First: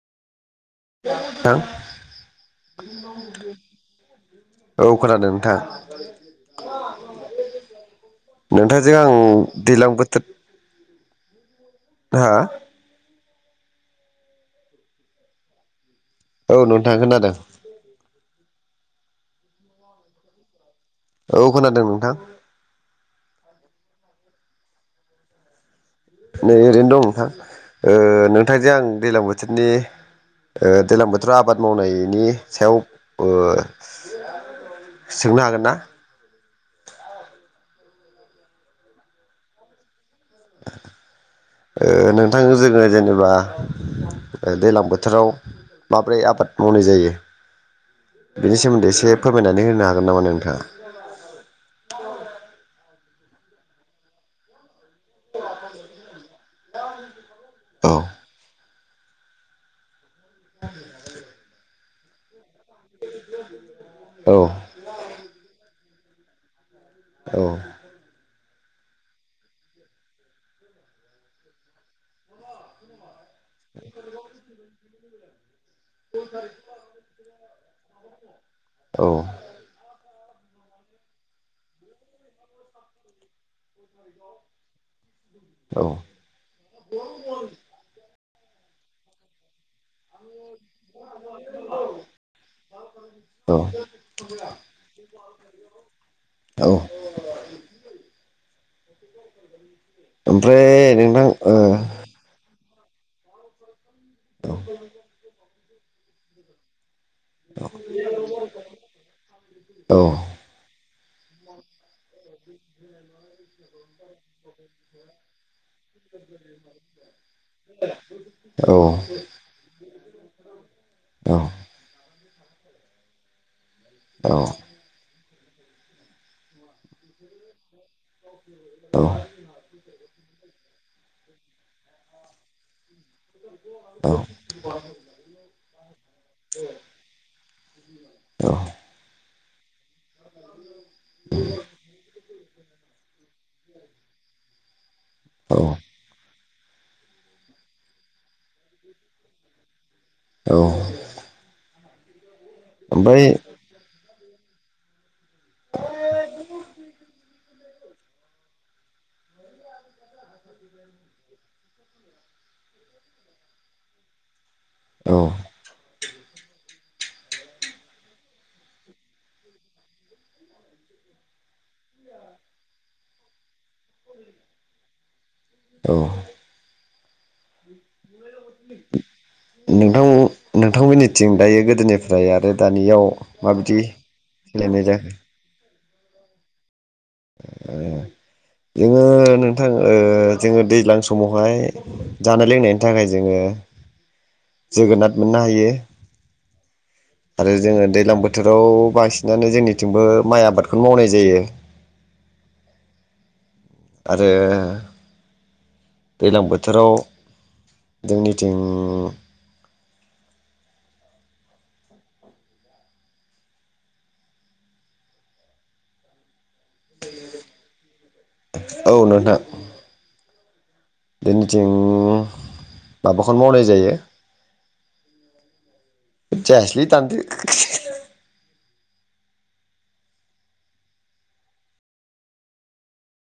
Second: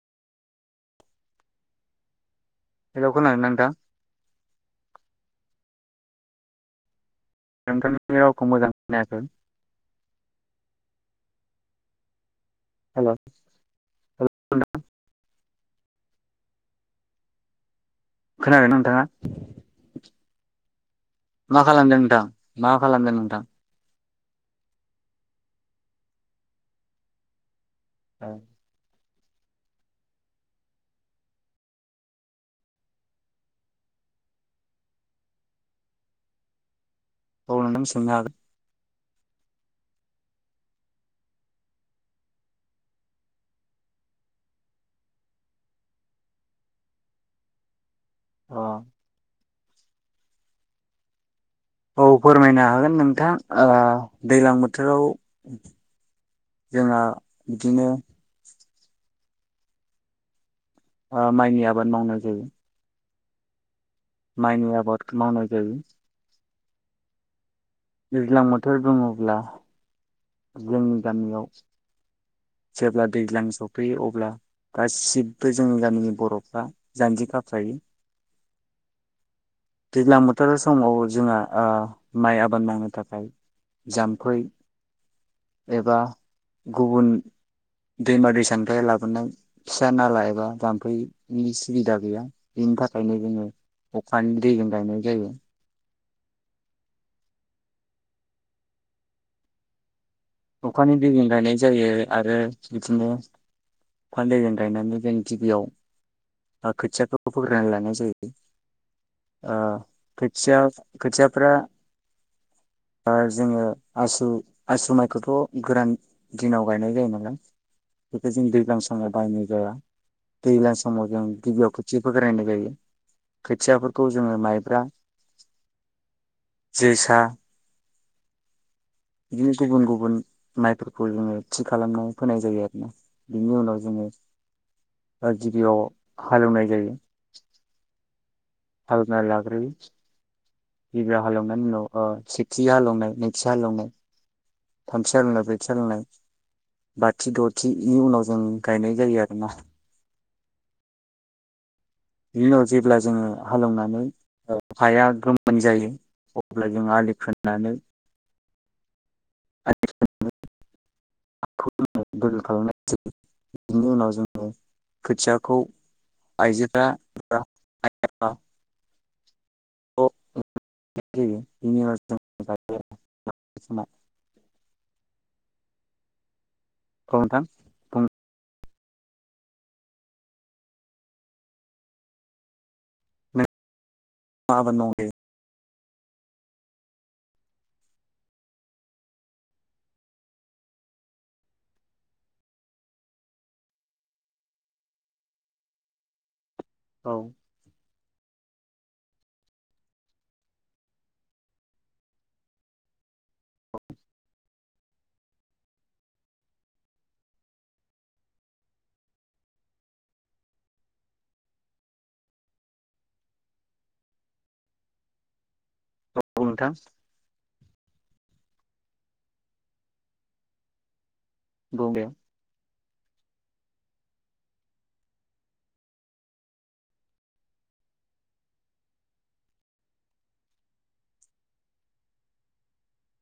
Hello hello खोनादोंना नोंथां औ खोनादों नोंथां। नोंथांनि रावखौ [inaudible] मोजां नोंथांजों आं खोनायाखै दैज्लां बोथोर। हा। हेलौ हेलौ औ नोंथां खोनादों खोनादोंना नोंथाङा औ मा खोनादों खालामदों नोंथां मा खालामदों नोंथां नै ओरैनो दं नोंथां ओ नोंथांजों आं दैज्लां बोथोरनि ओ दैज्लां बोथोराव आबाद मावनायनि सायाव ओ सोंनो हागोन ना अ नोंथां सोंनो हागोन ओ नोंथां जोङो जेनेबा दैज्लां बोथोराव माब्रै आबाद मावनाय जायो। बेनि अ सोमोन्दै एसे फोर फोरमायनानै होनो हागोन नामा नोंथाङा औ फोरमायनो हागोन नों नोंथां ओ दैज्लां बोथोराव। जोंहा बिदिनो। औ ओ माइनि आबाद मावनाय जायो औ माइनि आबाद। मावनाय जायो औ दैज्लां बोथोर बुङोब्ला जोंनि गामियाव जेब्ला दैज्लां सफैयो अब्ला गासिबो जोंनि गामिनि बर'फ्रा जानजि खाफ्रायो औ। दैग्लां बोथोर समाव जोंहा माइ आबाद मावनो थाखाय। जाम्फै- औ एबा गुबुन। दैमा दैसानिफ्राय लाबोनाय फिसा नाला एबा जाम्फैनि सुबिदा गैया बेनि थाखायनो जोङो औ अखानि दैजों गायनाय जायो। औ ओमफ्राय अखानि दैजों नोंथां गायनाय ओ जायो आरो बिदिनो। हालदैजों औ गायनानै जों गिबियाव खोथियाखौ फोग्रोनानै लानाय जायो ओ औ खोथिया खोथियाफ्रा जोङो आसु आसु माइखौथ' गोरान दिनाव गायनाय जायो नालाय बेखौ जों दै। दैज्लां समाव बायनाय जाया दैज्लां समाव जों गिबियाव खोथिया फोग्रोनाय जायो खोथियाफोरखौ औ जोङो माइब्रा जोसा औ बिदिनो गुबुन-गुबुन माइफोरखौ जोङो थि खालामना फोनाय जायो आरो ना। बिनि उनाव जोङो गिबियाव हालेवनाय जायो। औ हालौना लाग्रोयो गिबियाव हालेवनायनि उनाव सेथि हालौनाय, नैथि हालौनाय, थामथि हालौनाय, ब्रैथि औ हालौनाय, बाथि, दथिनि उनाव जों गायनाय जायो आरोना। बिनि उनाव जेब्ला ओमफ्राय जोङो हालौनानै ओ हाया गोमोन जायो अब्ला जों आलि खोनानै आलि खोनानै हाखौ जोङो दोलो खालामनायसै बेनि उनाव जोङो औ खोथियाखौ आइजोफ्रा बा [unintelligible] [unintelligible] औ [unintelligible] नोंथां नोंथांमोननिथिं दायो गोदोनिफ्राय आरो दानियाव माबायदि मा आबाद मावो [unintelligible] ओ जोङो नोंथां ओ जोङो दैज्लां समावहाय जानाय लोंनायनि थाखाय जोङो जोगोनात मोननो हायो। औ आरो जोङो दैलां बोथोर। बोथोराव बांसिनानो जोंनिथिंबो माइ आबादखौनो मावनाय जायो। आरो दैलां बोथोराव जोंनिथिं औ नोंथां। औ नोंथां। जोंनिथिं बुं दे माबाखौनो मावनाय जायो जायासैलै दानदो